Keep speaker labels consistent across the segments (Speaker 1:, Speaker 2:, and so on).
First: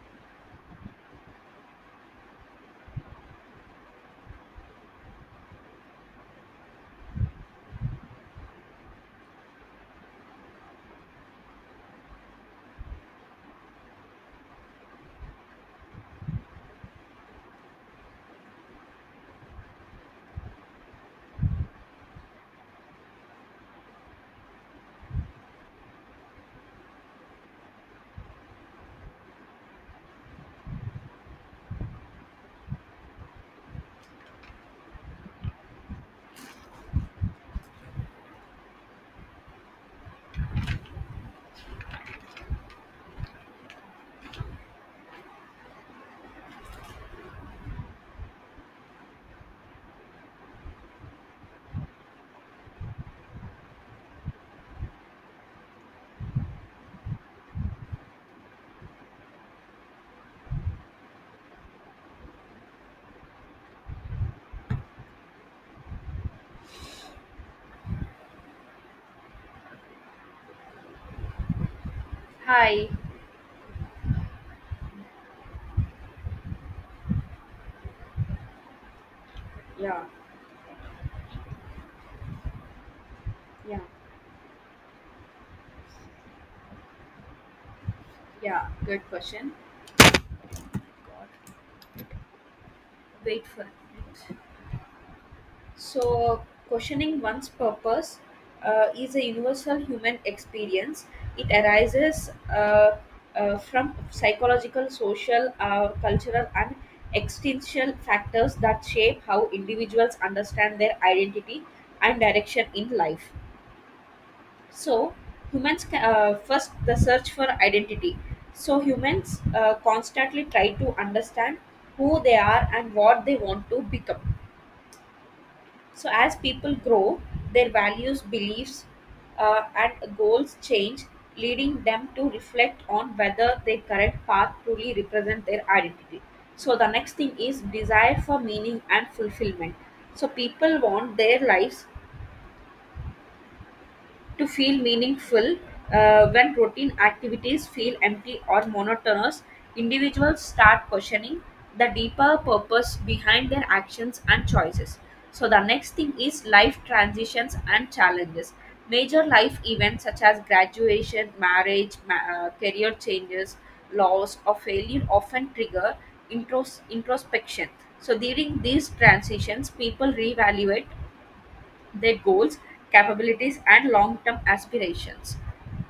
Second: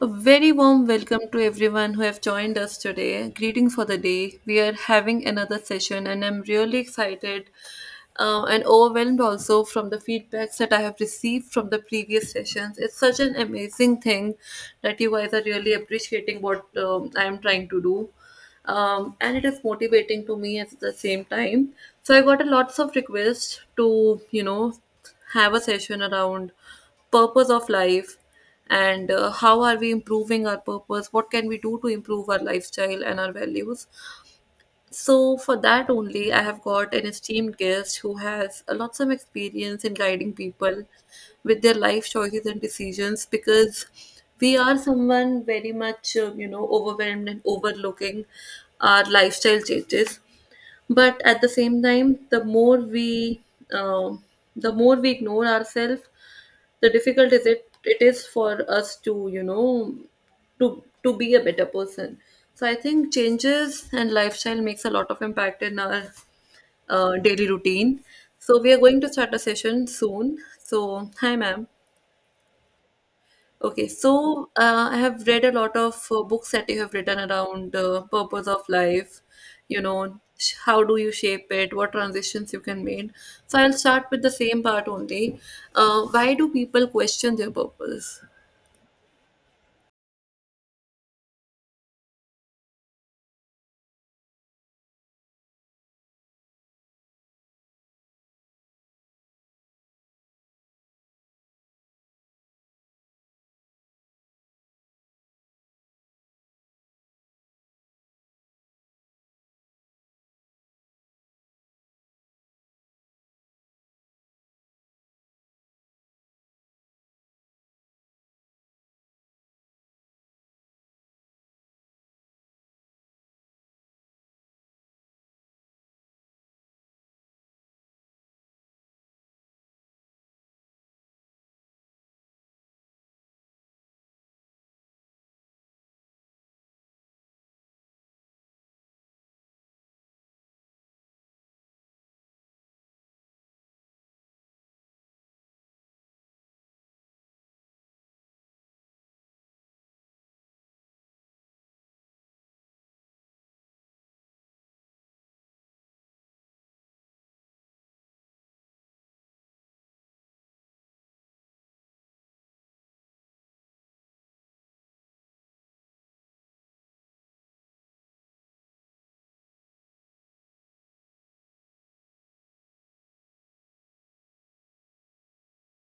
Speaker 1: A very warm welcome to everyone who have joined us today. Greeting for the day. We are having another session, and I'm really excited and overwhelmed also from the feedbacks that I have received from the previous sessions. It's such an amazing thing that you guys are really appreciating what I am trying to do, and it is motivating to me at the same time. So I got a lots of requests to have a session around purpose of life. And how are we improving our purpose, what can we do to improve our lifestyle and our values? So, for that only, I have got an esteemed guest who has a lots of experience in guiding people with their life choices and decisions, because we are someone very much, overwhelmed and overlooking our lifestyle changes. But at the same time, um the more we ignore ourselves, the difficult is it it is for us to, to be a better person. So I think changes and lifestyle makes a lot of impact in our daily routine. So we are going to start a session soon. So hi, ma'am.
Speaker 2: Hi.
Speaker 1: Okay, so I have read a lot of books that you have written around the purpose of life, you
Speaker 2: Yeah.
Speaker 1: know, how do you shape it, what transitions you can make. So I'll
Speaker 2: Yeah.
Speaker 1: start with the same part only. Why do people question their purpose?
Speaker 2: Yeah. Good question. Wait for it. So, questioning one's purpose is a universal human experience. It arises from psychological, social, cultural, and existential factors that shape how individuals understand their identity and direction in life. So humans first the search for identity. So humans constantly try to understand who they are and what they want to become. So as people grow, their values, beliefs, and goals change, leading them to reflect on whether their current path truly represents their identity. So the next thing is desire for meaning and fulfillment. So people want their lives to feel meaningful when routine activities feel empty or monotonous, individuals start questioning the deeper purpose behind their actions and choices. So the next thing is life transitions and challenges. Major life events such as graduation, marriage, career changes, loss or failure often trigger introspection. So during these transitions, people reevaluate their goals, capabilities, and long term aspirations.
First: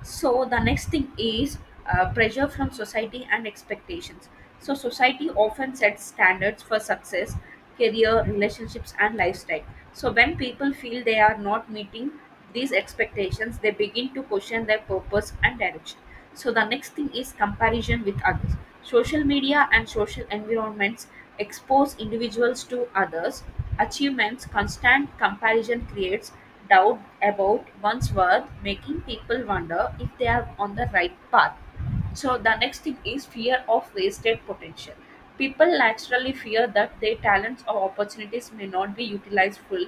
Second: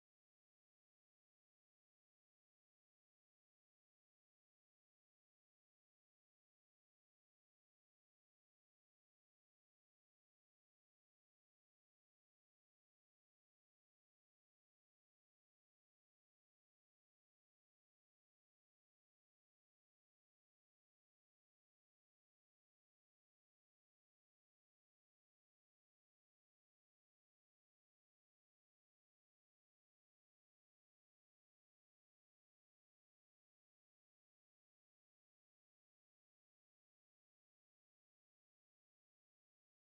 Speaker 2: So, the next thing is pressure from society and expectations. So, society often sets standards for success, career, relationships, and lifestyle. So, when people feel they are not meeting these expectations, they begin to question their purpose and direction. So the next thing is comparison with others. Social media and social environments expose individuals to others' achievements. Constant comparison creates doubt about one's worth, making people wonder if they are on the right path. So the next thing is fear of wasted potential. People naturally fear that their talents or opportunities may not be utilized full.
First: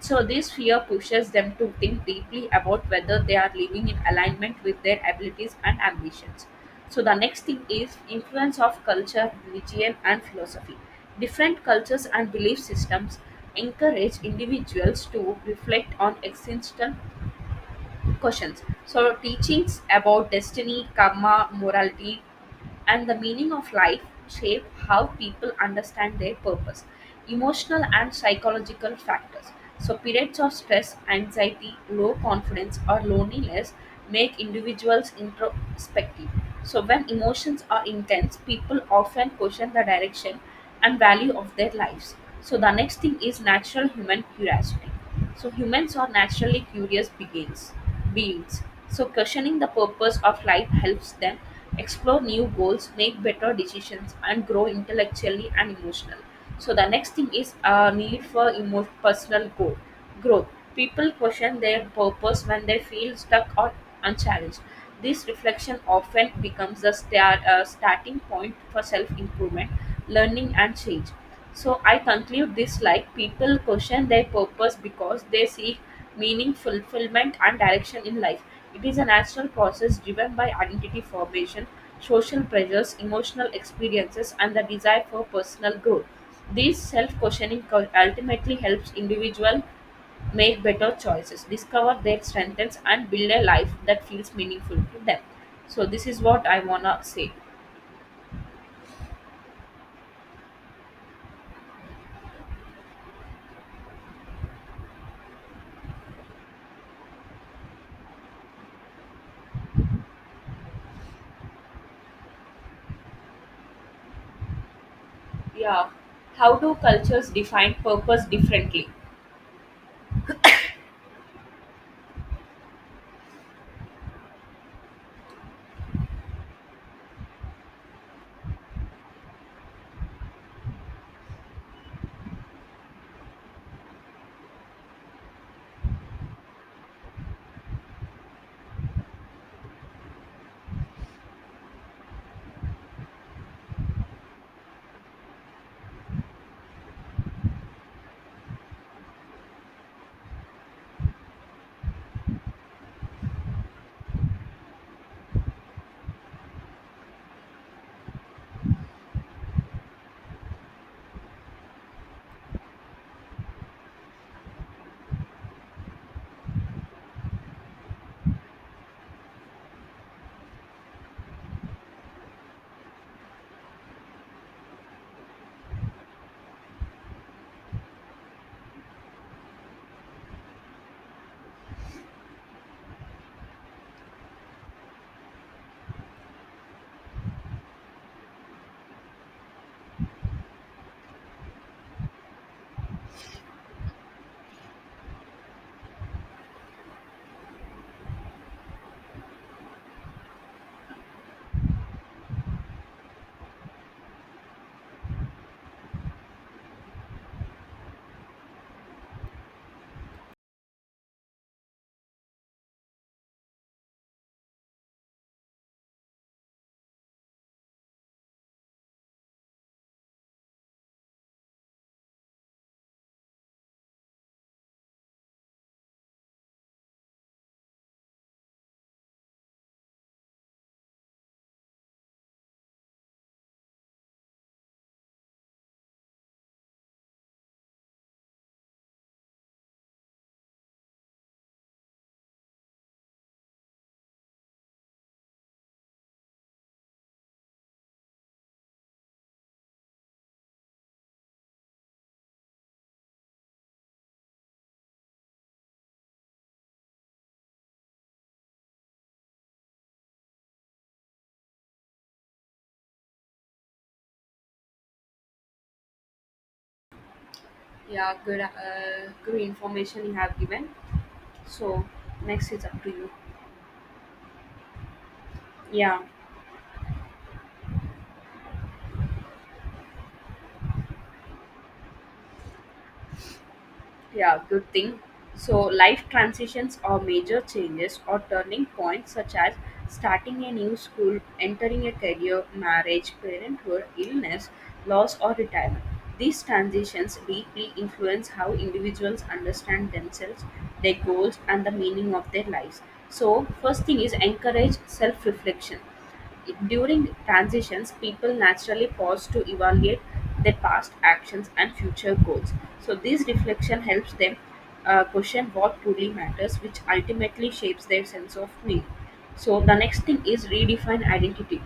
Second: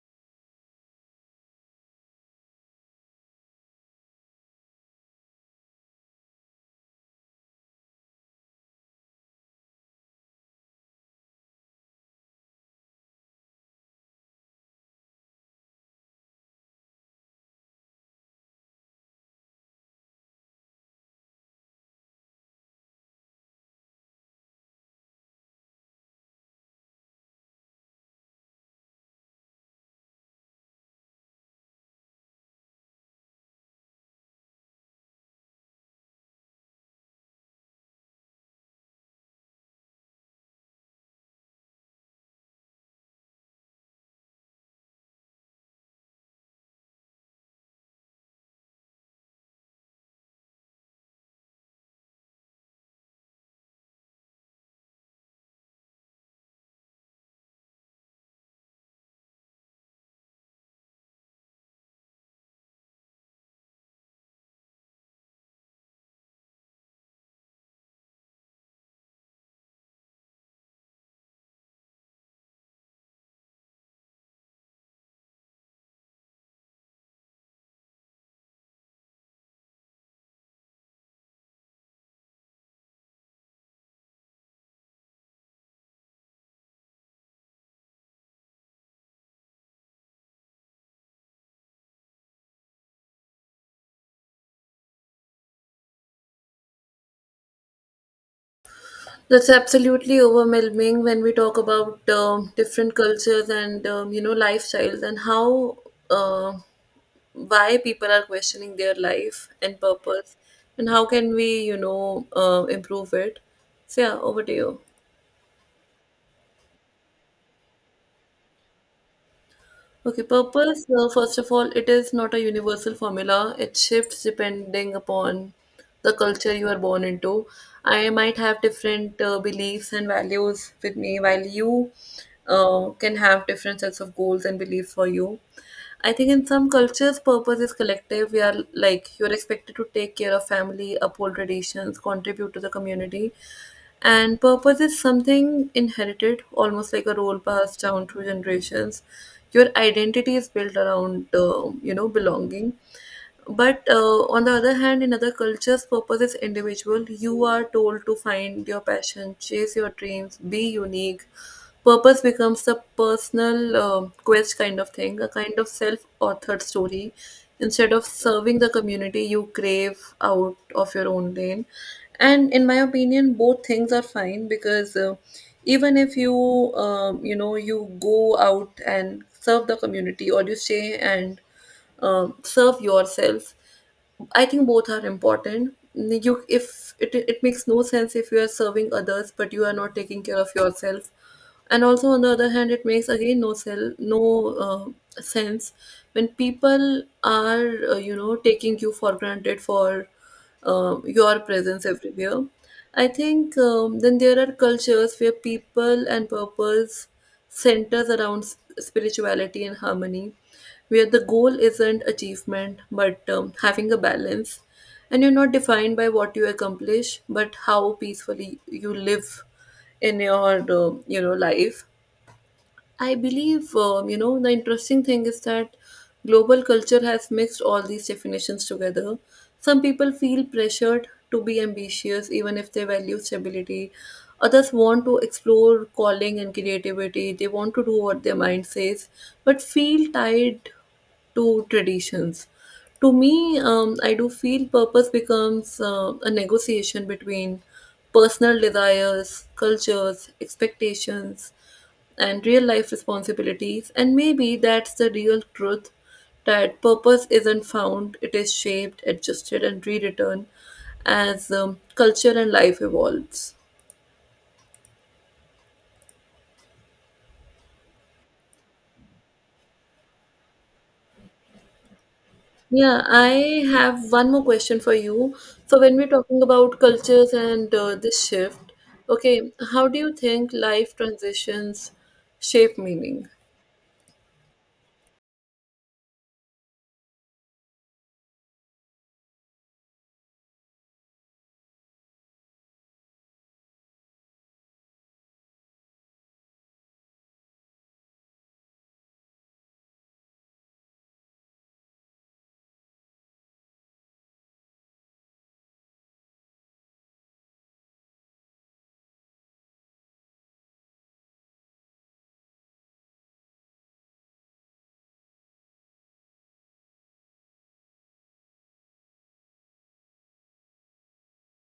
Speaker 2: So this fear pushes them to think deeply about whether they are living in alignment with their abilities and ambitions. So the next thing is influence of culture, religion and philosophy. Different cultures and belief systems encourage individuals to reflect on existential questions. So, teachings about destiny, karma, morality, and the meaning of life shape how people understand their purpose, emotional and psychological factors. So, periods of stress, anxiety, low confidence, or loneliness make individuals introspective. So, when emotions are intense, people often question the direction and value of their lives. So, the next thing is natural human curiosity. So humans are naturally curious beings. So questioning the purpose of life helps them explore new goals, make better decisions, and grow intellectually and emotionally. So the next thing is a need for personal growth. Growth. People question their purpose when they feel stuck or unchallenged. This reflection often becomes the starting point for self improvement, learning, and change. So I conclude this like people question their purpose because they seek meaning, fulfillment, and direction in life. It is a natural process driven by identity formation, social pressures, emotional experiences, and the desire for personal growth. This self questioning ultimately helps individual make better choices, discover their strengths, and build a life that feels meaningful to them. So, this is what I wanna say.
Speaker 1: That's absolutely overwhelming when we talk about different cultures and, lifestyles and how, uh, why people are questioning their life and purpose and how can we, improve it. So yeah, over to you.
Speaker 2: Yeah. How do cultures define purpose differently?
Speaker 1: Okay, purpose, first of all, it is not a universal formula. It shifts depending upon the culture you are born into. I might have different beliefs and values with me, while you can have different sets of goals and beliefs for you. I think in some cultures, purpose is collective. We are like, you're expected to take care of family, uphold traditions, contribute to the community. And purpose is something inherited, almost like a role passed down through generations. Your identity is built around, belonging. But on the other hand, in other cultures, purpose is individual. You are told to find your passion, chase your dreams, be unique. Purpose becomes a personal quest kind of thing, a kind of self authored story. Instead of serving the community, you crave out of your own lane. And in my opinion, both things are fine, because even if you, you go out and serve the community, or you stay and, serve yourself, I think both are important. You if it makes no sense if you are serving others but you are not taking care of yourself. And also on the other hand it makes again no sense when people are, taking you for granted for your presence everywhere. I think, then there are cultures where people and purpose centers around spirituality and harmony, where the goal isn't achievement but having a balance, and you're not defined by what you accomplish but how peacefully you live in your life. I believe, the interesting thing is that global culture has mixed all these definitions together. Some people feel pressured to be ambitious even if they value stability. Others want to explore calling and creativity. They want to do what their mind says, but feel tied to traditions. To me, I do feel purpose becomes a negotiation between personal desires, cultures, expectations, and real life responsibilities, and maybe that's the real truth, that purpose isn't found, it is shaped, adjusted, and rewritten as, culture and life evolves.
Speaker 2: Yeah, good information you have given. So next is up to
Speaker 1: Yeah,
Speaker 2: you.
Speaker 1: I have one more question for you. So, when
Speaker 2: Yeah,
Speaker 1: we're talking about cultures and, this shift, okay, how do you think life transitions shape meaning?
Speaker 2: yeah, good thing. So life transitions or major changes or turning points such as starting a new school, entering a career, marriage, parenthood, illness, loss or retirement. These transitions deeply influence how individuals understand themselves, their goals and the meaning of their lives. So first thing is encourage self-reflection. During transitions, people naturally pause to evaluate their past actions and future goals. So, this reflection helps them question what truly matters, which ultimately shapes their sense of meaning. So, the next thing is redefine identity.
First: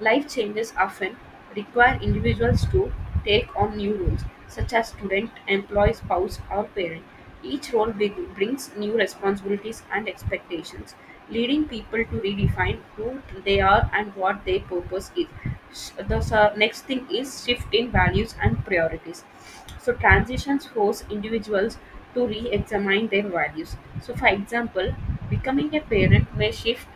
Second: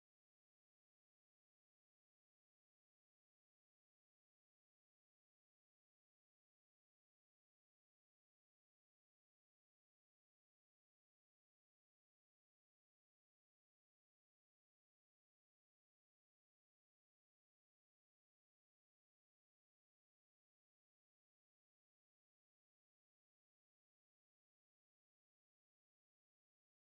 Speaker 2: Life changes often require individuals to take on new roles, such as student, employee, spouse, or parent. Each role brings new responsibilities and expectations, leading people to redefine who they are and what their purpose is. The next thing is shift in values and priorities. So transitions force individuals to re-examine their values. So for example, becoming a parent may shift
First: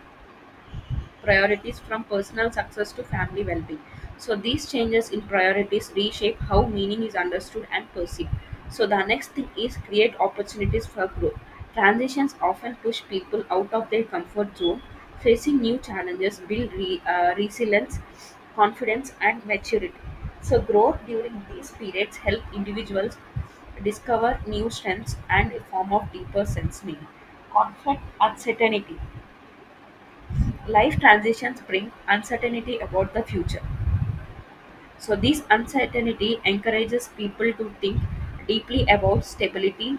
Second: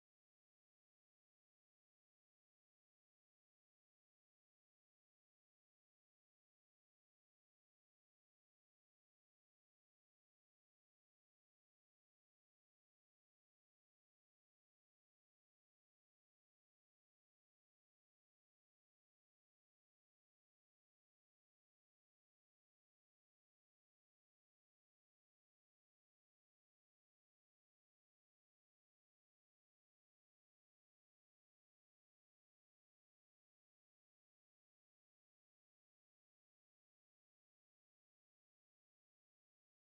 Speaker 2: priorities from personal success to family well-being. So these changes in priorities reshape how meaning is understood and perceived. So the next thing is create opportunities for growth. Transitions often push people out of their comfort zone. Facing new challenges build resilience, confidence and maturity. So growth during these periods help individuals discover new strengths and a form of deeper sense meaning. Conflict, uncertainty. Life transitions bring uncertainty about the future. So, this uncertainty encourages people to think deeply about stability,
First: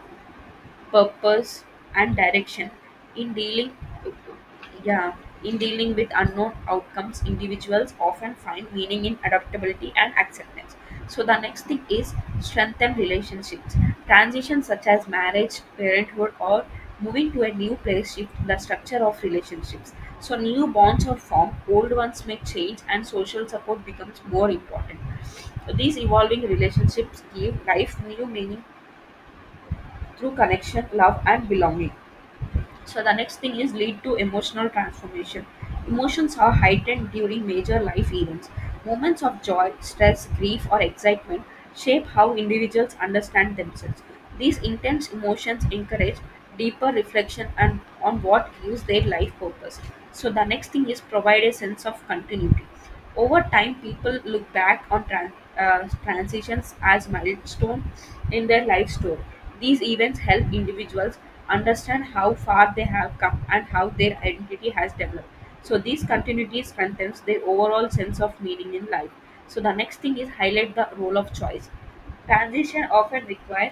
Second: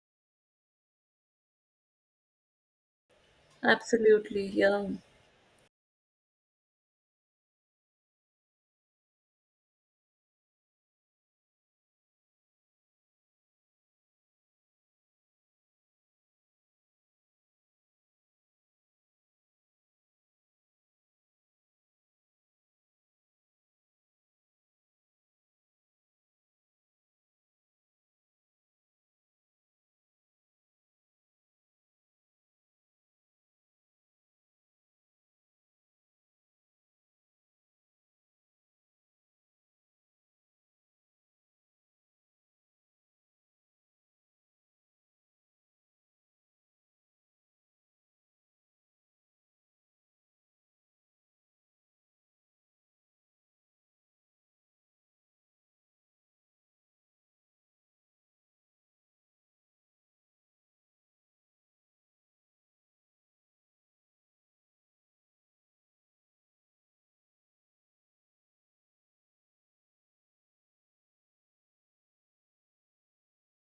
Speaker 2: purpose and direction in dealing,
Speaker 1: Absolutely, yeah.
Speaker 2: yeah, in dealing with unknown outcomes, individuals often find meaning in adaptability and acceptance. So the next thing is strengthen relationships. Transitions such as marriage, parenthood or moving to a new place shift the structure of relationships. So new bonds are formed, old ones may change, and social support becomes more important. These evolving relationships give life new meaning through connection, love and belonging. So the next thing is lead to emotional transformation. Emotions are heightened during major life events. Moments of joy, stress, grief, or excitement shape how individuals understand themselves. These intense emotions encourage deeper reflection and on what gives their life purpose. So the next thing is provide a sense of continuity. Over time, people look back on transitions as milestone in their life story. These events help individuals understand how far they have come and how their identity has developed. So these continuities strengthens their overall sense of meaning in life. So the next thing is highlight the role of choice. Transition often require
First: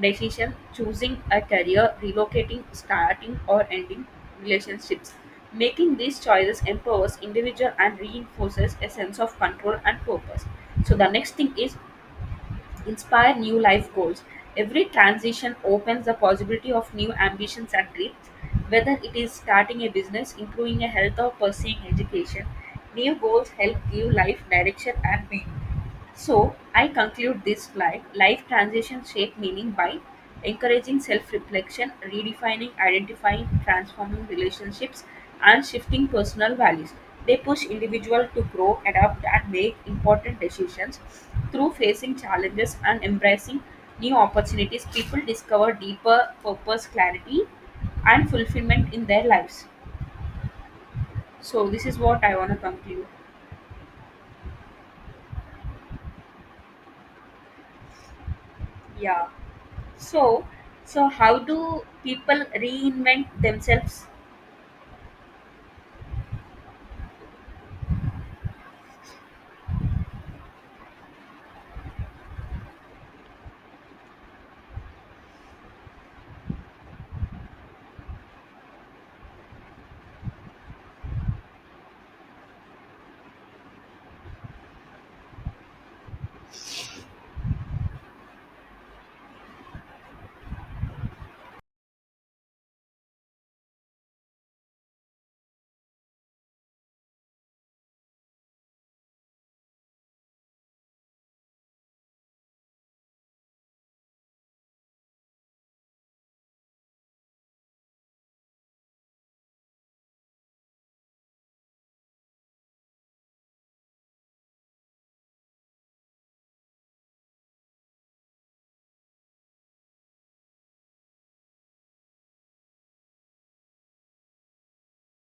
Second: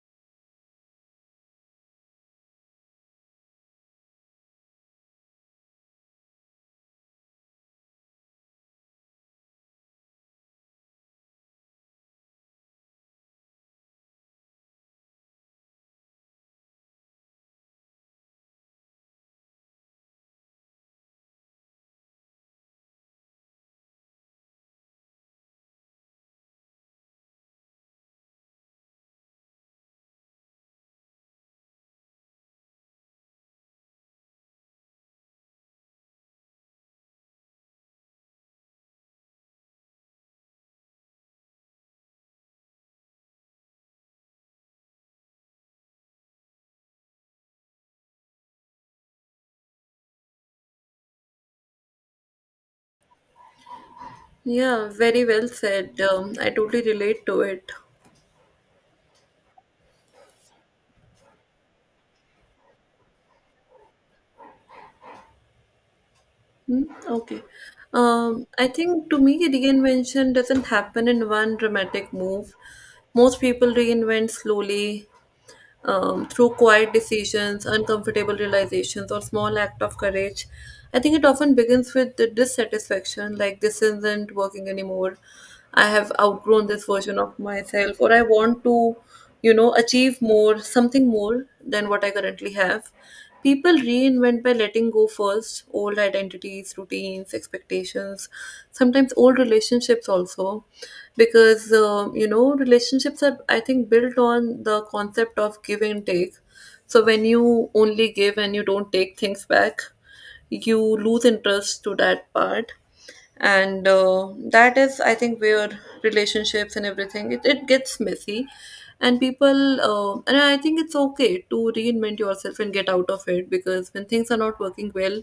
Speaker 2: decision, choosing a career, relocating, starting or ending relationships. Making these choices empowers individual and reinforces a sense of control and purpose. So the next thing is inspire new life goals. Every transition opens the possibility of new ambitions and dreams. Whether it is starting a business, improving a health or pursuing education, new goals help give life direction and meaning. So I conclude this slide. Life transitions shape meaning by encouraging self-reflection, redefining, identifying, transforming relationships, and shifting personal values. They push individuals to grow, adapt, and make important decisions through facing challenges and embracing new opportunities. People discover deeper purpose, clarity, and fulfillment in their lives. So this is what I want to conclude.
Speaker 1: Yeah, very well said. I totally relate to it.
Speaker 2: Yeah. So, so, how do people reinvent themselves?
Speaker 1: Hmm. Okay. I think to me, reinvention doesn't happen in one dramatic move. Most people reinvent slowly, through quiet decisions, uncomfortable realizations, or small act of courage. I think it often begins with the dissatisfaction, like this isn't working anymore. I have outgrown this version of myself, or I want to, you know, achieve more, something more than what I currently have. People reinvent by letting go first, old identities, routines, expectations, sometimes old relationships also, because, you know, relationships are I think built on the concept of give and take. So when you only give and you don't take things back, you lose interest to that part, and that is I think where relationships and everything it gets messy. And people, and I think it's okay to reinvent yourself and get out of it, because when things are not working well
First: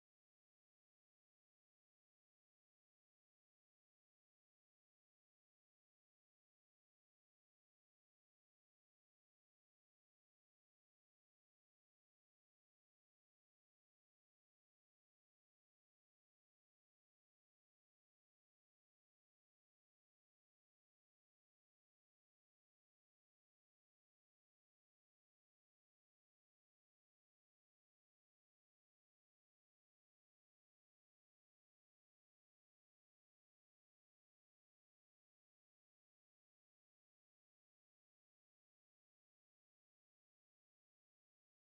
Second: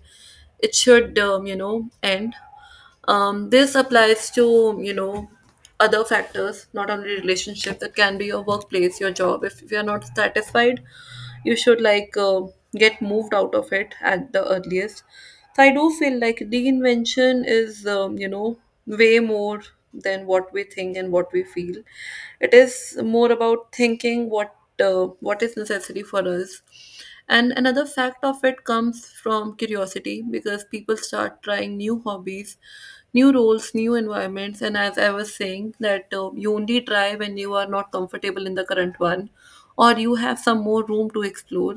Speaker 1: it should, end. This applies to, other factors, not only relationships. It can be your workplace, your job. If you're not satisfied you should like, get moved out of it at the earliest. So I do feel like reinvention is, way more than what we think and what we feel. It is more about thinking what, what is necessary for us. And another fact of it comes from curiosity, because people start trying new hobbies, new roles, new environments. And as I was saying, that you only try when you are not comfortable in the current one, or you have some more room to explore.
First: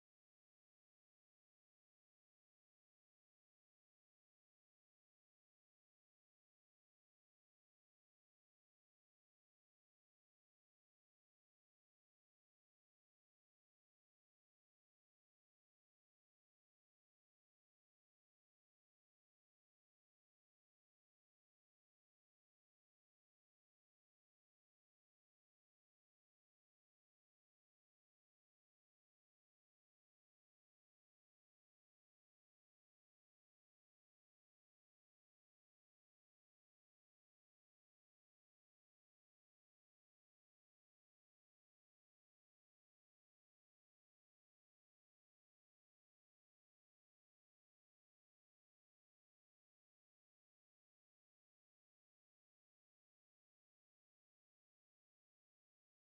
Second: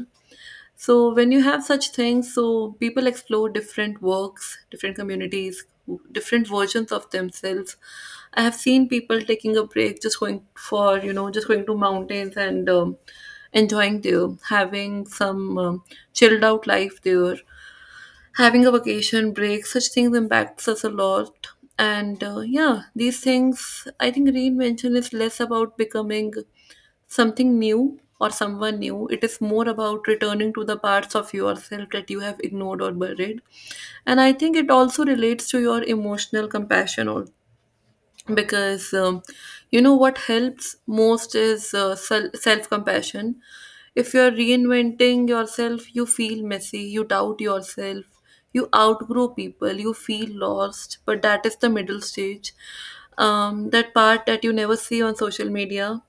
Speaker 1: So when you have such things, so people explore different works, different communities, different versions of themselves. I have seen people taking a break, just going for, just going to mountains and, enjoying there, having some, chilled out life there, having a vacation break. Such things impacts us a lot, and yeah, these things. I think reinvention is less about becoming something new or someone new. It is more about returning to the parts of yourself that you have ignored or buried. And I think it also relates to your emotional compassion, or because, you know what helps most is self compassion. If you're reinventing yourself, you feel messy, you doubt yourself, you outgrow people, you feel lost, but that is the middle stage. That part that you never see on social media.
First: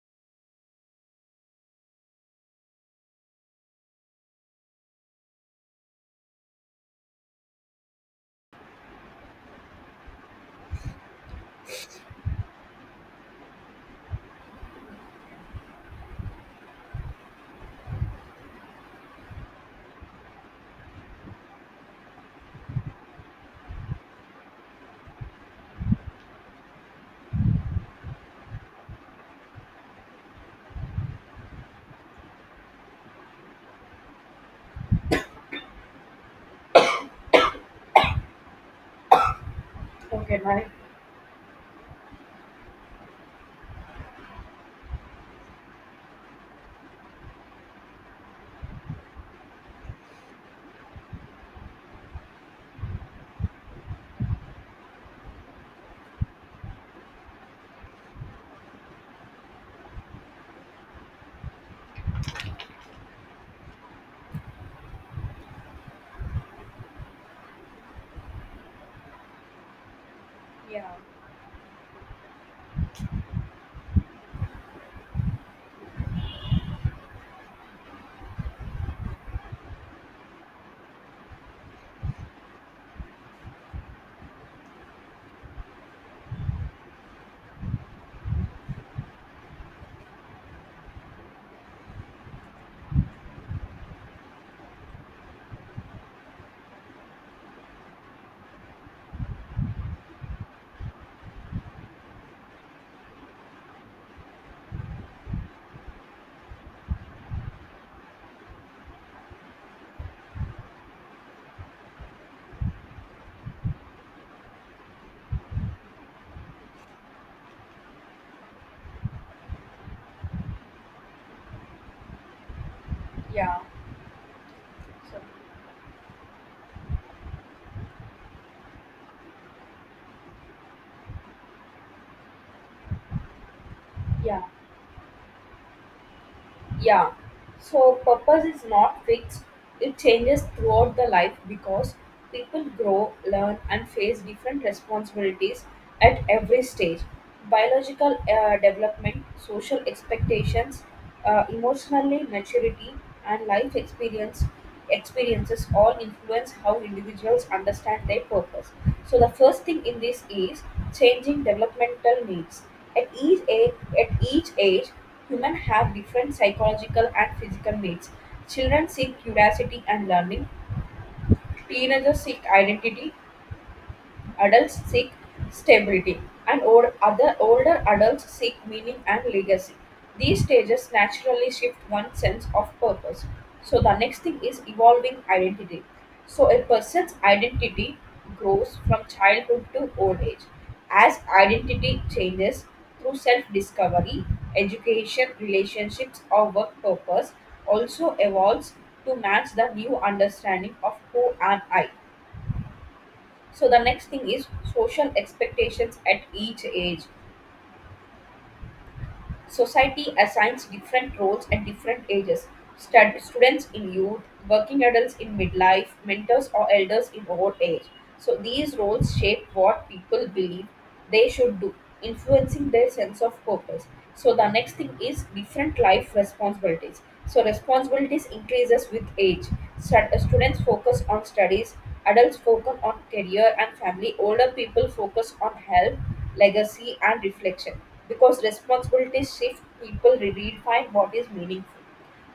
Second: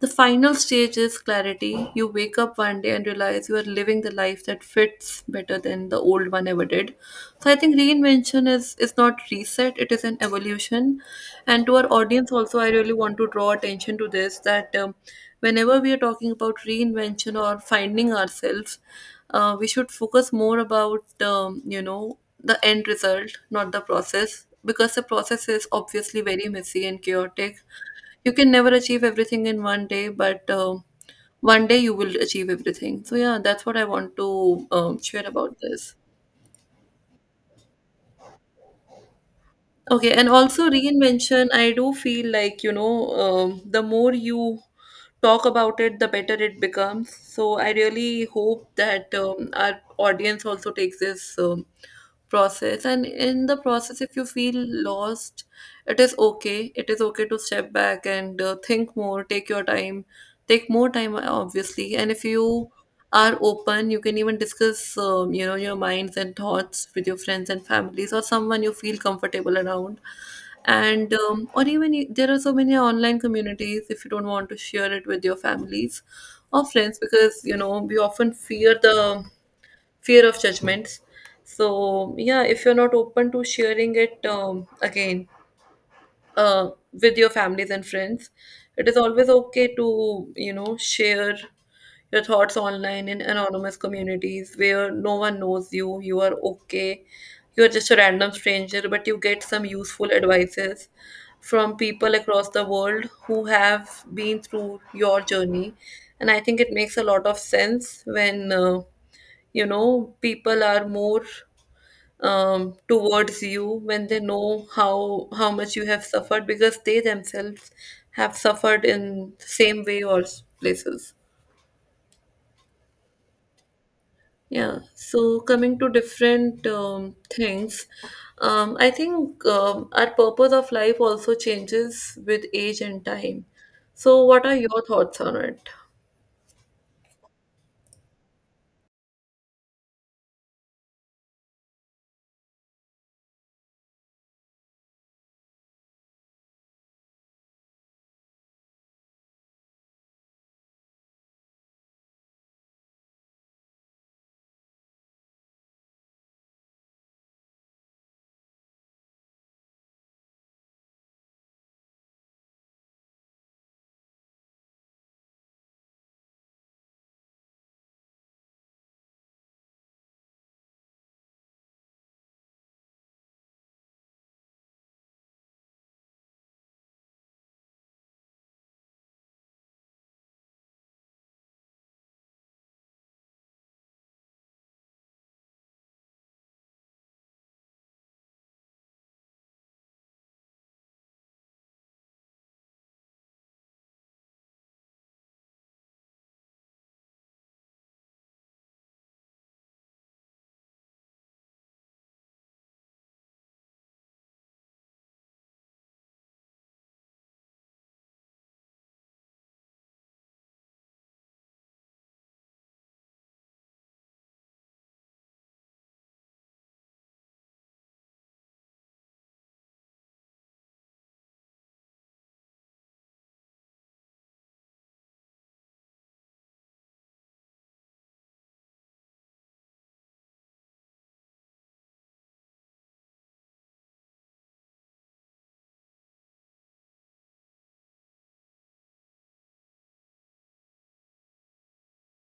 Speaker 1: The final stage is clarity. You wake up one day and realize you are living the life that fits better than the old one ever did. So I think reinvention is not reset, it is an evolution. And to our audience also I really want to draw attention to this, that, whenever we are talking about reinvention or finding ourselves, we should focus more about, the end result, not the process, because the process is obviously very messy and chaotic. You can never achieve everything in one day, but one day you will achieve everything. So yeah, that's what I want to, share about this. Okay, and
Speaker 2: Okay, right.
Speaker 1: also reinvention I do feel like, the more you talk about it the better it becomes. So I really hope that, our audience also takes this, process. And in the process if you feel lost, it is okay. It is okay to step back and, think more, take your time, take more time, obviously. And if you are open you can even discuss, your minds and thoughts with your friends and families, or someone you feel comfortable around.
Speaker 2: Yeah,
Speaker 1: And, or even there are so many online communities if you don't want to share it with your families or friends, because you know we often fear the fear of judgments. So yeah, if you're not open to sharing it, again, with your families and friends, it is always okay to, share your thoughts online in anonymous communities where no one knows you, you are okay, you are just a random stranger, but you get some useful advices from people across the world who have been through your journey. And I think it makes a lot of sense when, people are more, towards you when they know how much you have suffered, because they themselves have suffered in same way or places,
Speaker 2: yeah.
Speaker 1: yeah.
Speaker 2: So,
Speaker 1: So coming to different, things, I think, our purpose of life also changes with age and time. So
Speaker 2: yeah.
Speaker 1: what are your thoughts on it?
Speaker 2: Yeah, so purpose is not fixed, it changes throughout the life because people grow, learn, and face different responsibilities at every stage. Biological development, social expectations, emotionally maturity, and life experiences all influence how individuals understand their purpose. So the first thing in this is changing developmental needs. At each age, humans have different psychological and physical needs. Children seek curiosity and learning. Teenagers seek identity. Adults seek stability, and older adults seek meaning and legacy. These stages naturally shift one's sense of purpose. So the next thing is evolving identity. So a person's identity grows from childhood to old age. As identity changes through self-discovery, education, relationships, or work, purpose also evolves to match the new understanding of who am I. So the next thing is social expectations at each age. Society assigns different roles at different ages. Students in youth, working adults in midlife, mentors or elders in old age. So these roles shape what people believe they should do, influencing their sense of purpose. So the next thing is different life responsibilities. So responsibilities increases with age. Students focus on studies. Adults focus on career and family, older people focus on health, legacy, and reflection. Because responsibilities shift, people redefine what is meaningful.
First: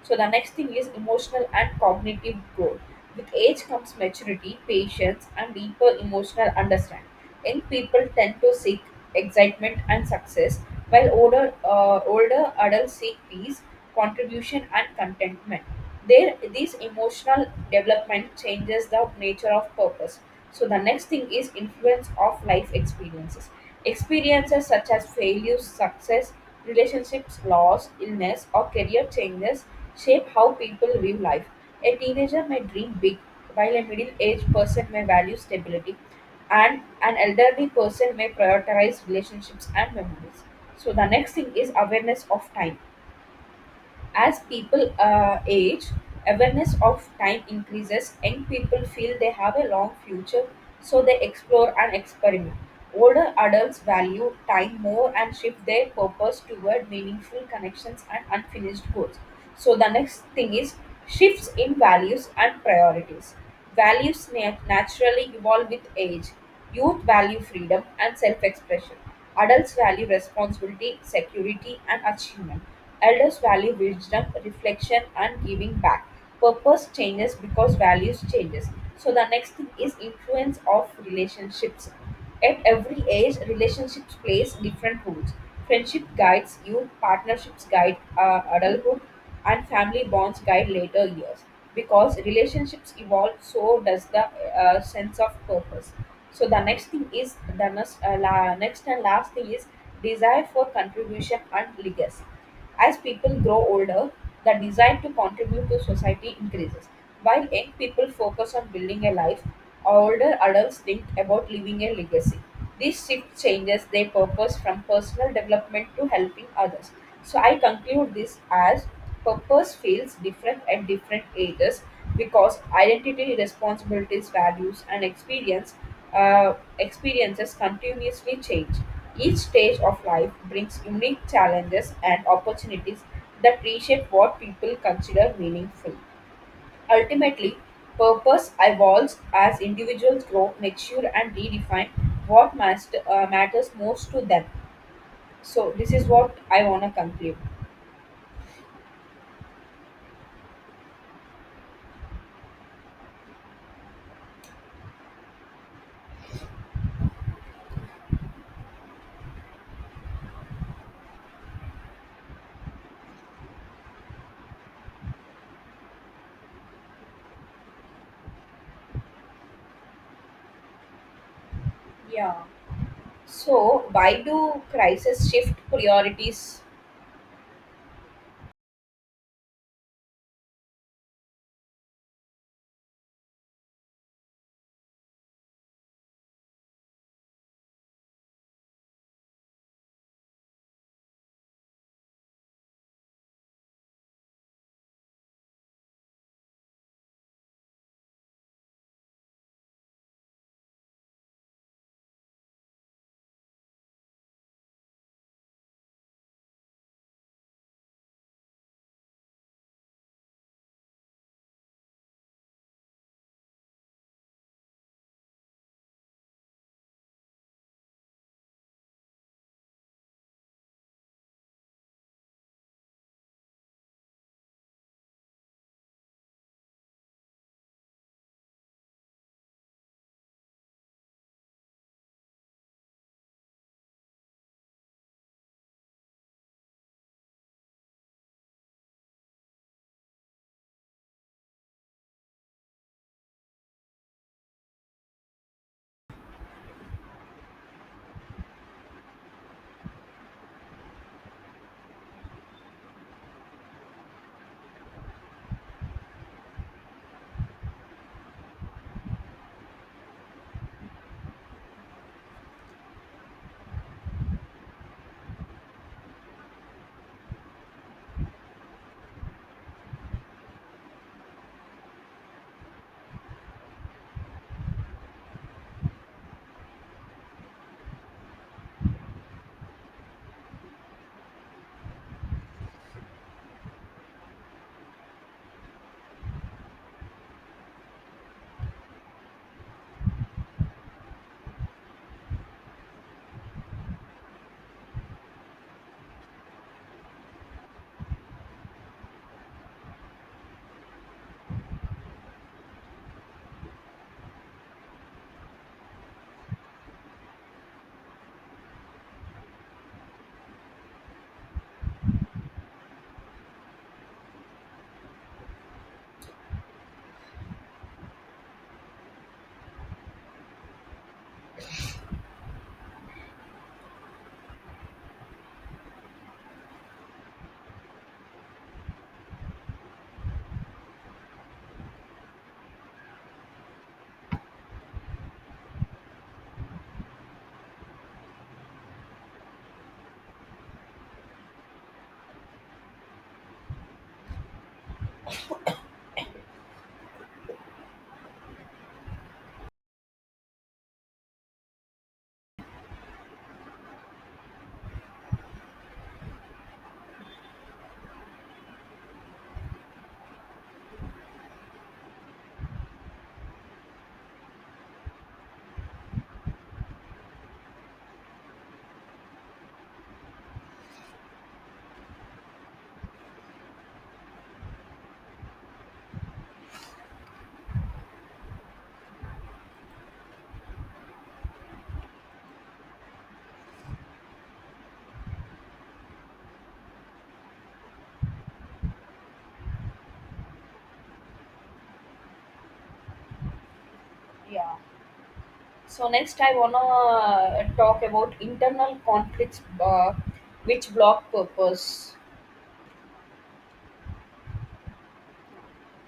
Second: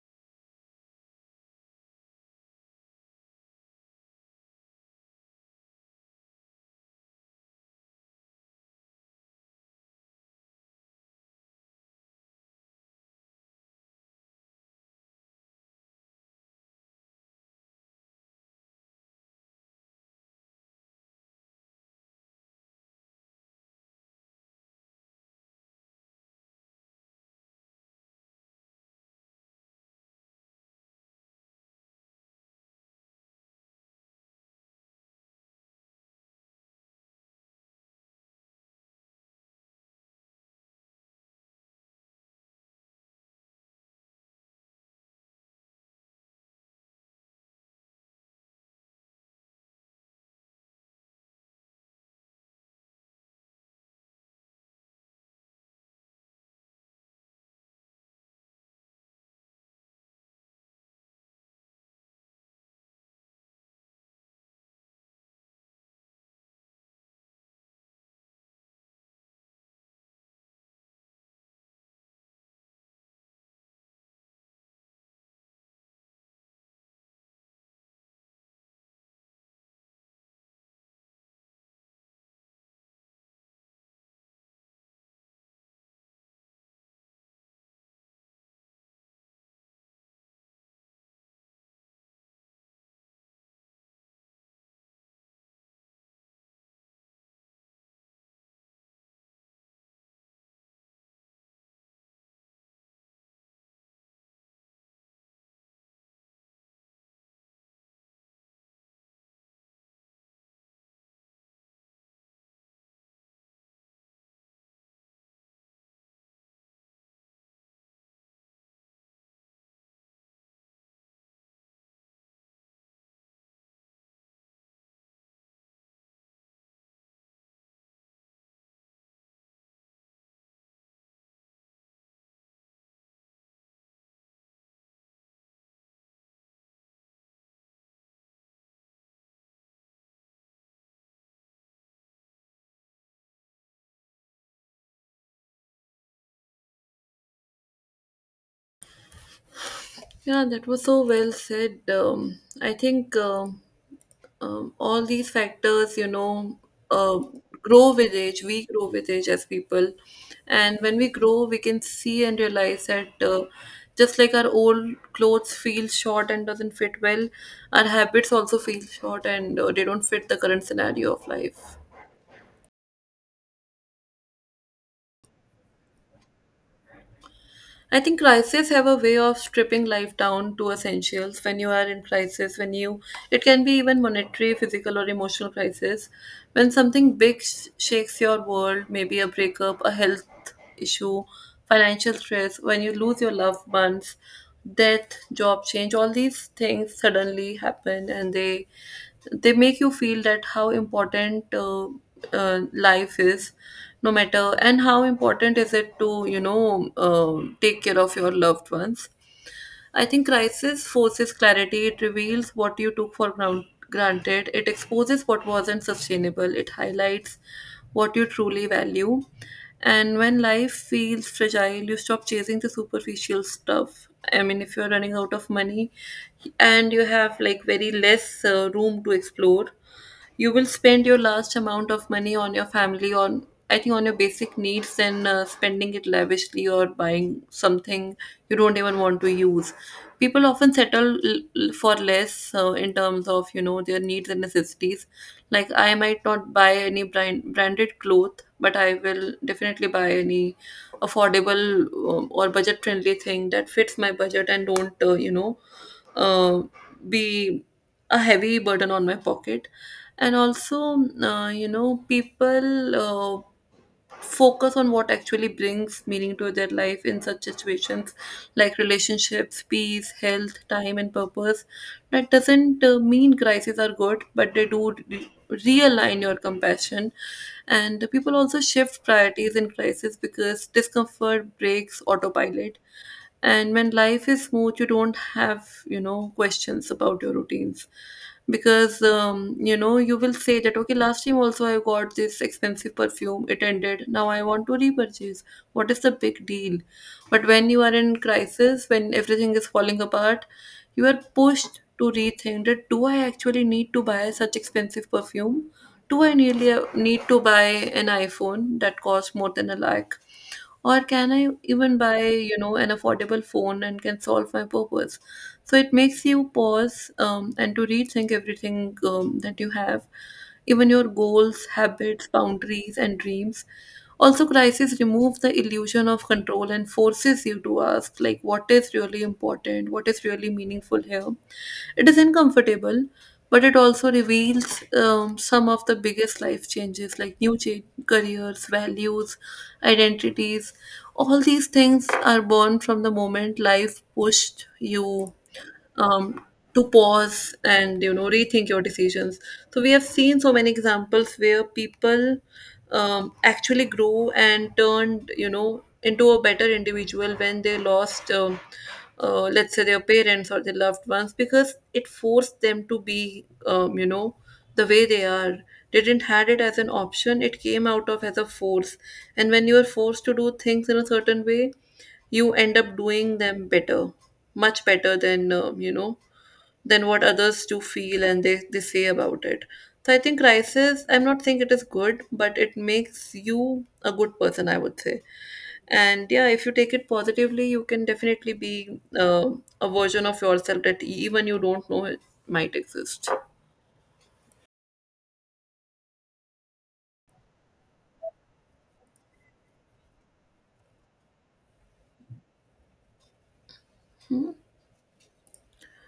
Speaker 2: So the next thing is emotional and cognitive growth. With age comes maturity, patience, and deeper emotional understanding. Young people tend to seek excitement and success, while older adults seek peace, contribution, and contentment. There, this emotional development changes the nature of purpose. So the next thing is influence of life experiences. Experiences such as failures, success, relationships, loss, illness or career changes shape how people view life. A teenager may dream big, while a middle-aged person may value stability, and an elderly person may prioritize relationships and memories. So the next thing is awareness of time. As people age, awareness of time increases. Young people feel they have a long future, so they explore and experiment. Older adults value time more and shift their purpose toward meaningful connections and unfinished goals. So, the next thing is shifts in values and priorities. Values naturally evolve with age. Youth value freedom and self expression. Adults value responsibility, security, and achievement. Elders value wisdom, reflection, and giving back. Purpose changes because values changes. So the next thing is influence of relationships. At every age, relationships plays different roles. Friendship guides youth, partnerships guide adulthood, and family bonds guide later years. Because relationships evolve, so does the sense of purpose. So the next thing is next and last thing is desire for contribution and legacy. As people grow older, the desire to contribute to society increases. While young people focus on building a life, older adults think about leaving a legacy. This shift changes their purpose from personal development to helping others. So I conclude this as purpose feels different at different ages because identity, responsibilities, values, and uh, experiences continuously change. Each stage of life brings unique challenges and opportunities that reshape what people consider meaningful. Ultimately, purpose evolves as individuals grow, mature, and redefine what matters most to them. So this is what I wanna conclude.
Speaker 1: Yeah, that was so well said. I think, all these factors, uh, grow with age, we grow with age as people. And when we grow we can see and realize That just like our old clothes feel short and doesn't fit well, our habits also feel short and they don't fit the current scenario of life.
Speaker 2: Yeah. So why do crises shift priorities?
Speaker 1: I think crises have a way of stripping life down to essentials. When you are in crisis, it can be even monetary, physical, or emotional crisis. When something big shakes your world, maybe a breakup, a health issue, financial stress, when you lose your loved ones, death, job change, all these things suddenly happen and they make you feel that how important life is, no matter, and how important is it to, take care of your loved ones. I think crisis forces clarity. It reveals what you took for granted. It exposes what wasn't sustainable. It highlights what you truly value. And when life feels fragile, you stop chasing the superficial stuff. I mean, if you're running out of money and you have like very less room to explore, you will spend your last amount of money on your family on I think on your basic needs, and spending it lavishly or buying something you don't even want to use. People often settle for less in terms of, you know, their needs and necessities. Like I might not buy any branded cloth, but I will definitely buy any affordable, or budget friendly thing that fits my budget and don't, you know, uh, be a heavy burden on my pocket. And also, you know, people focus on what actually brings meaning to their life in such situations, like relationships, peace, health, time, and purpose. That doesn't mean crises are good, but they do realign your compassion. And people also shift priorities in crisis because discomfort breaks autopilot. And when life is smooth, you don't have, you know, questions about your routines, because you know, you will say that okay, last time also I got this expensive perfume, it ended, now I want to repurchase. What is the big deal? But when you are in crisis, when everything is falling apart, you are pushed to rethink that, do I actually need to buy such expensive perfume? Do I really need to buy an iphone that costs more than a lakh? Or can I even buy, you know, an affordable phone and can solve my purpose? So it makes you pause and to rethink everything that you have, even your goals, habits, boundaries, and dreams. Also, crisis removes the illusion of control and forces you to ask, like, what is really important, what is really meaningful here. It is uncomfortable, but it also reveals some of the biggest life changes, like new careers, values, identities. All these things are born from the moment life pushed you um, to pause and, you know, rethink your decisions. So we have seen so many examples where people actually grew and turned, you know, into a better individual when they lost, let's say, their parents or their loved ones, because it forced them to be, you know, the way they are. They didn't had it as an option, it came out of as a force. And when you are forced to do things in a certain way, you end up doing them better, much better than, you know, than what others do feel and they say about it. So I think crisis, I'm not saying it is good, but it makes you a good person, I would say. And yeah, if you take it positively, you can definitely be a version of yourself that even you don't know it might exist.
Speaker 2: Yeah. So next I wanna talk about internal conflicts which block purpose.
Speaker 1: Hmm?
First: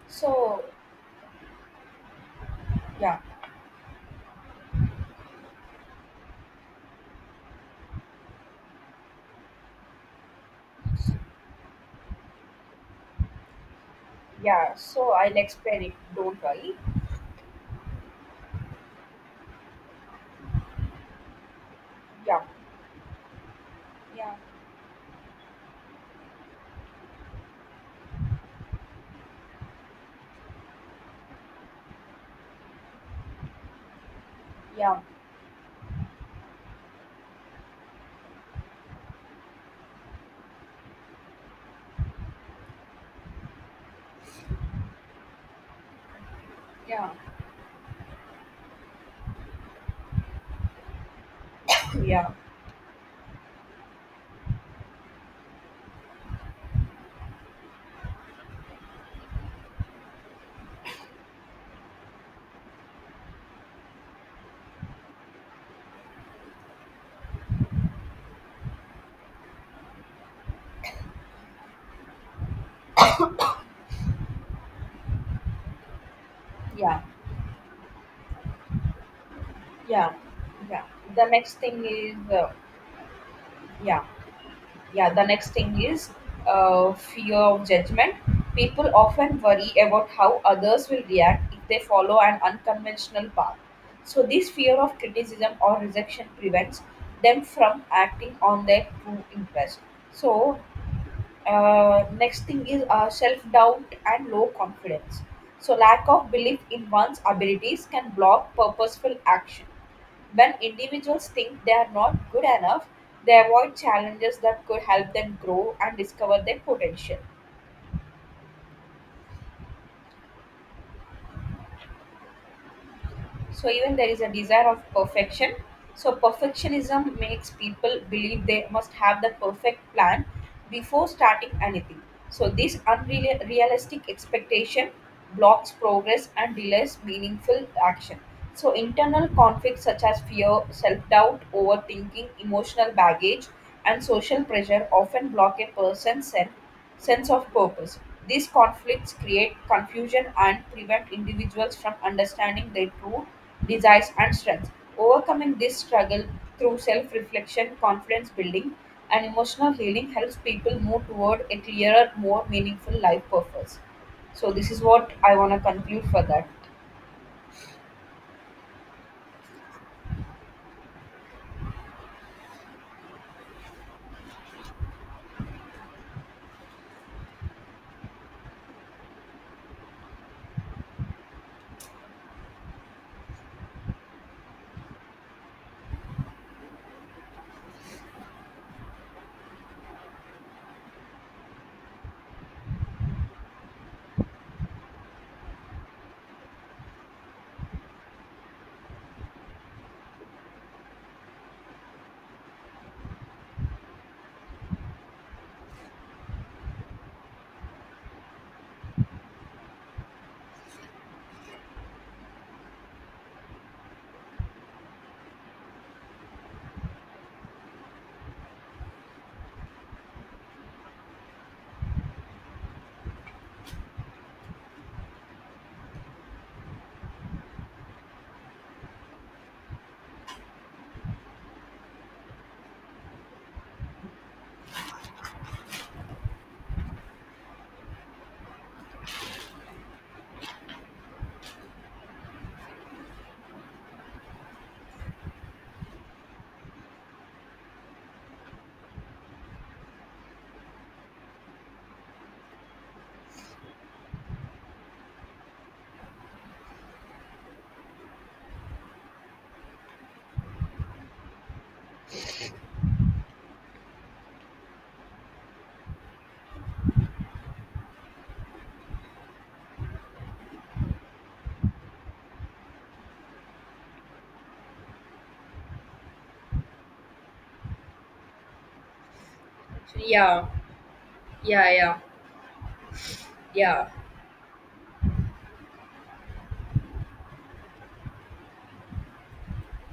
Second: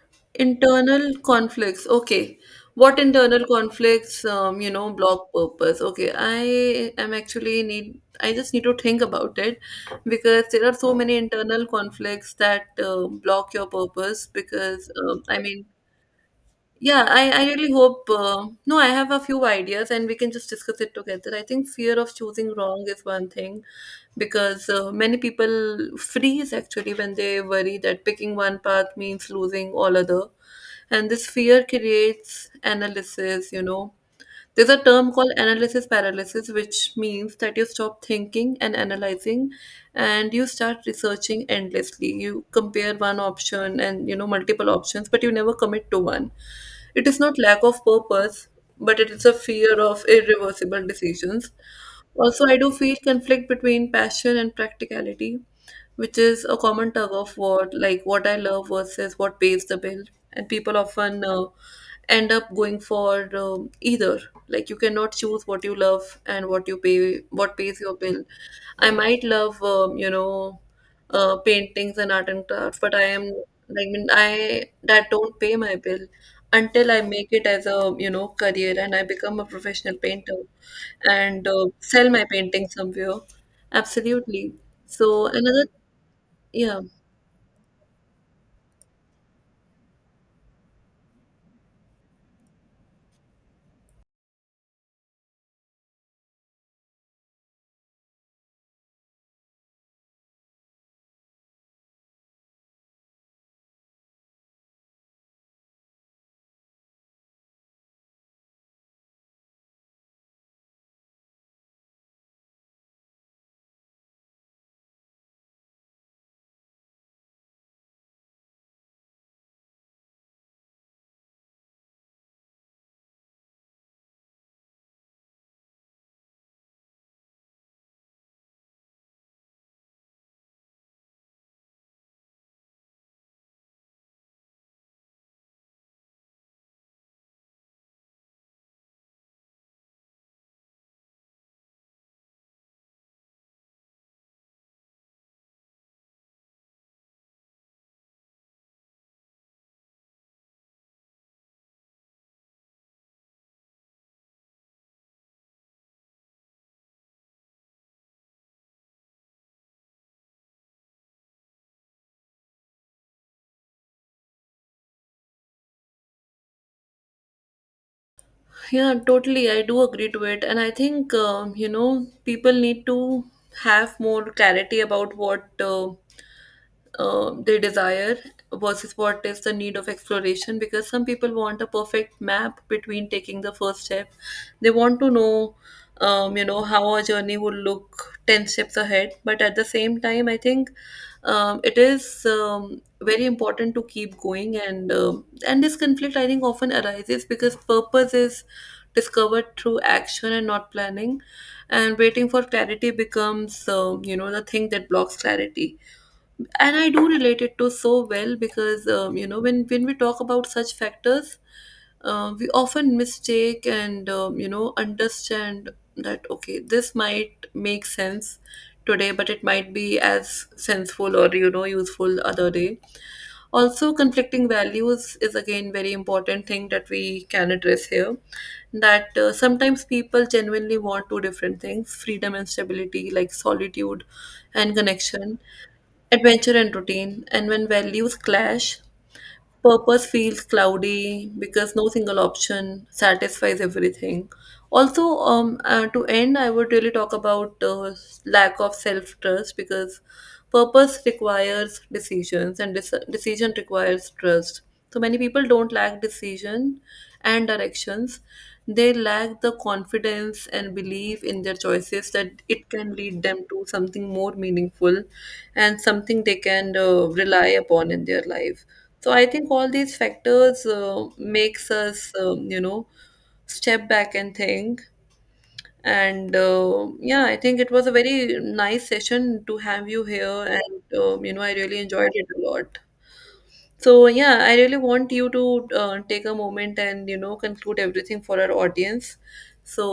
Speaker 2: So.
Speaker 1: Internal conflicts. Okay. What
Speaker 2: Yeah,
Speaker 1: internal conflicts, you know, block purpose? Okay, I am actually need, I just need to think about it, because there are so many internal conflicts that block your purpose.
Speaker 2: yeah,
Speaker 1: Because,
Speaker 2: so
Speaker 1: um,
Speaker 2: I'll
Speaker 1: I mean,
Speaker 2: explain it. Don't worry.
Speaker 1: yeah, I really hope. No, I have a few ideas and we can just discuss it together. I think fear of
Speaker 2: Yeah.
Speaker 1: choosing wrong is one thing,
Speaker 2: Yeah.
Speaker 1: because many people freeze actually when they worry that picking one path means losing all other. And this fear creates analysis, you know, there's a
Speaker 2: Yeah.
Speaker 1: term called analysis paralysis, which means that you stop thinking and analyzing, and you start researching endlessly. You compare one option and, you know, multiple options, but you never commit to one. It
Speaker 2: Yeah.
Speaker 1: is not lack of purpose, but it is a fear of irreversible decisions.
Speaker 2: Yeah.
Speaker 1: Also, I do feel conflict between passion and practicality, which is a common tug of war, like what I love versus what pays the bill. And people often end up going for, either, like, you cannot choose what you love and what pays your bill. I might love, you know, paintings and art and crafts, but I am, like, I mean, I that don't pay my bill until I
Speaker 2: Yeah.
Speaker 1: make it as a, you know, career and I become a professional
Speaker 2: Yeah.
Speaker 1: painter
Speaker 2: Yeah. The
Speaker 1: and
Speaker 2: next thing
Speaker 1: sell
Speaker 2: is
Speaker 1: my painting somewhere.
Speaker 2: Yeah,
Speaker 1: Absolutely.
Speaker 2: yeah, the
Speaker 1: So
Speaker 2: next
Speaker 1: another.
Speaker 2: thing is
Speaker 1: Yeah.
Speaker 2: fear of judgment. People often worry about how others will react if they follow an unconventional path. So this fear of criticism or rejection prevents them from acting on their true interest. So next thing is self-doubt and low confidence. So lack of belief in one's abilities can block purposeful action. When individuals think they are not good enough, they avoid challenges that could help them grow and discover their potential. So even there is a desire of perfection. So perfectionism makes people believe they must have the perfect plan before starting anything. So this unrealistic expectation blocks progress and delays meaningful action. So internal conflicts such as fear, self-doubt, overthinking, emotional baggage and social pressure often block a person's self sense of purpose. These conflicts create confusion and prevent individuals from understanding their true desires and strengths. Overcoming this struggle through self reflection, confidence building, and emotional healing helps people move toward a clearer, more meaningful life purpose. So, this is what I want to conclude for that.
Speaker 1: Yeah, totally. I do agree to it. And I think, you know, people need to have more clarity about what they desire versus what is the need of exploration, because some people want a perfect map between taking the first step. They want to know, you know, how a journey would look 10 steps ahead, but at the same time I think it is very important to keep going and this conflict I think often arises because purpose is discovered through action and not planning. And waiting for clarity becomes, you know, the thing that blocks clarity. And I do relate it to so well, because you know, when we talk about such factors, we often mistake and, you know, understand that okay, this might make sense today, but it might be as sensible or, you know, useful other day. Also, conflicting values is again very important thing that we can address here, that sometimes people genuinely want two different things: freedom and stability, like solitude and connection, adventure and routine. And when values clash, purpose feels cloudy because no single option satisfies everything. Also, to end, I would really talk about lack of self trust, because purpose requires decisions and decision requires trust. So many people don't lack decision and directions. They lack the confidence and belief in their choices that it can lead them to something more meaningful and something they can rely upon in their life. So I think all these factors makes us, you know, step back and think. And yeah, I think it was a very nice session to have
Speaker 2: So.
Speaker 1: you here,
Speaker 2: Yeah,
Speaker 1: and, you know, I
Speaker 2: yeah,
Speaker 1: really
Speaker 2: yeah,
Speaker 1: enjoyed it a lot.
Speaker 2: yeah.
Speaker 1: So yeah, I really want you to take a moment and, you know, conclude everything for our audience. So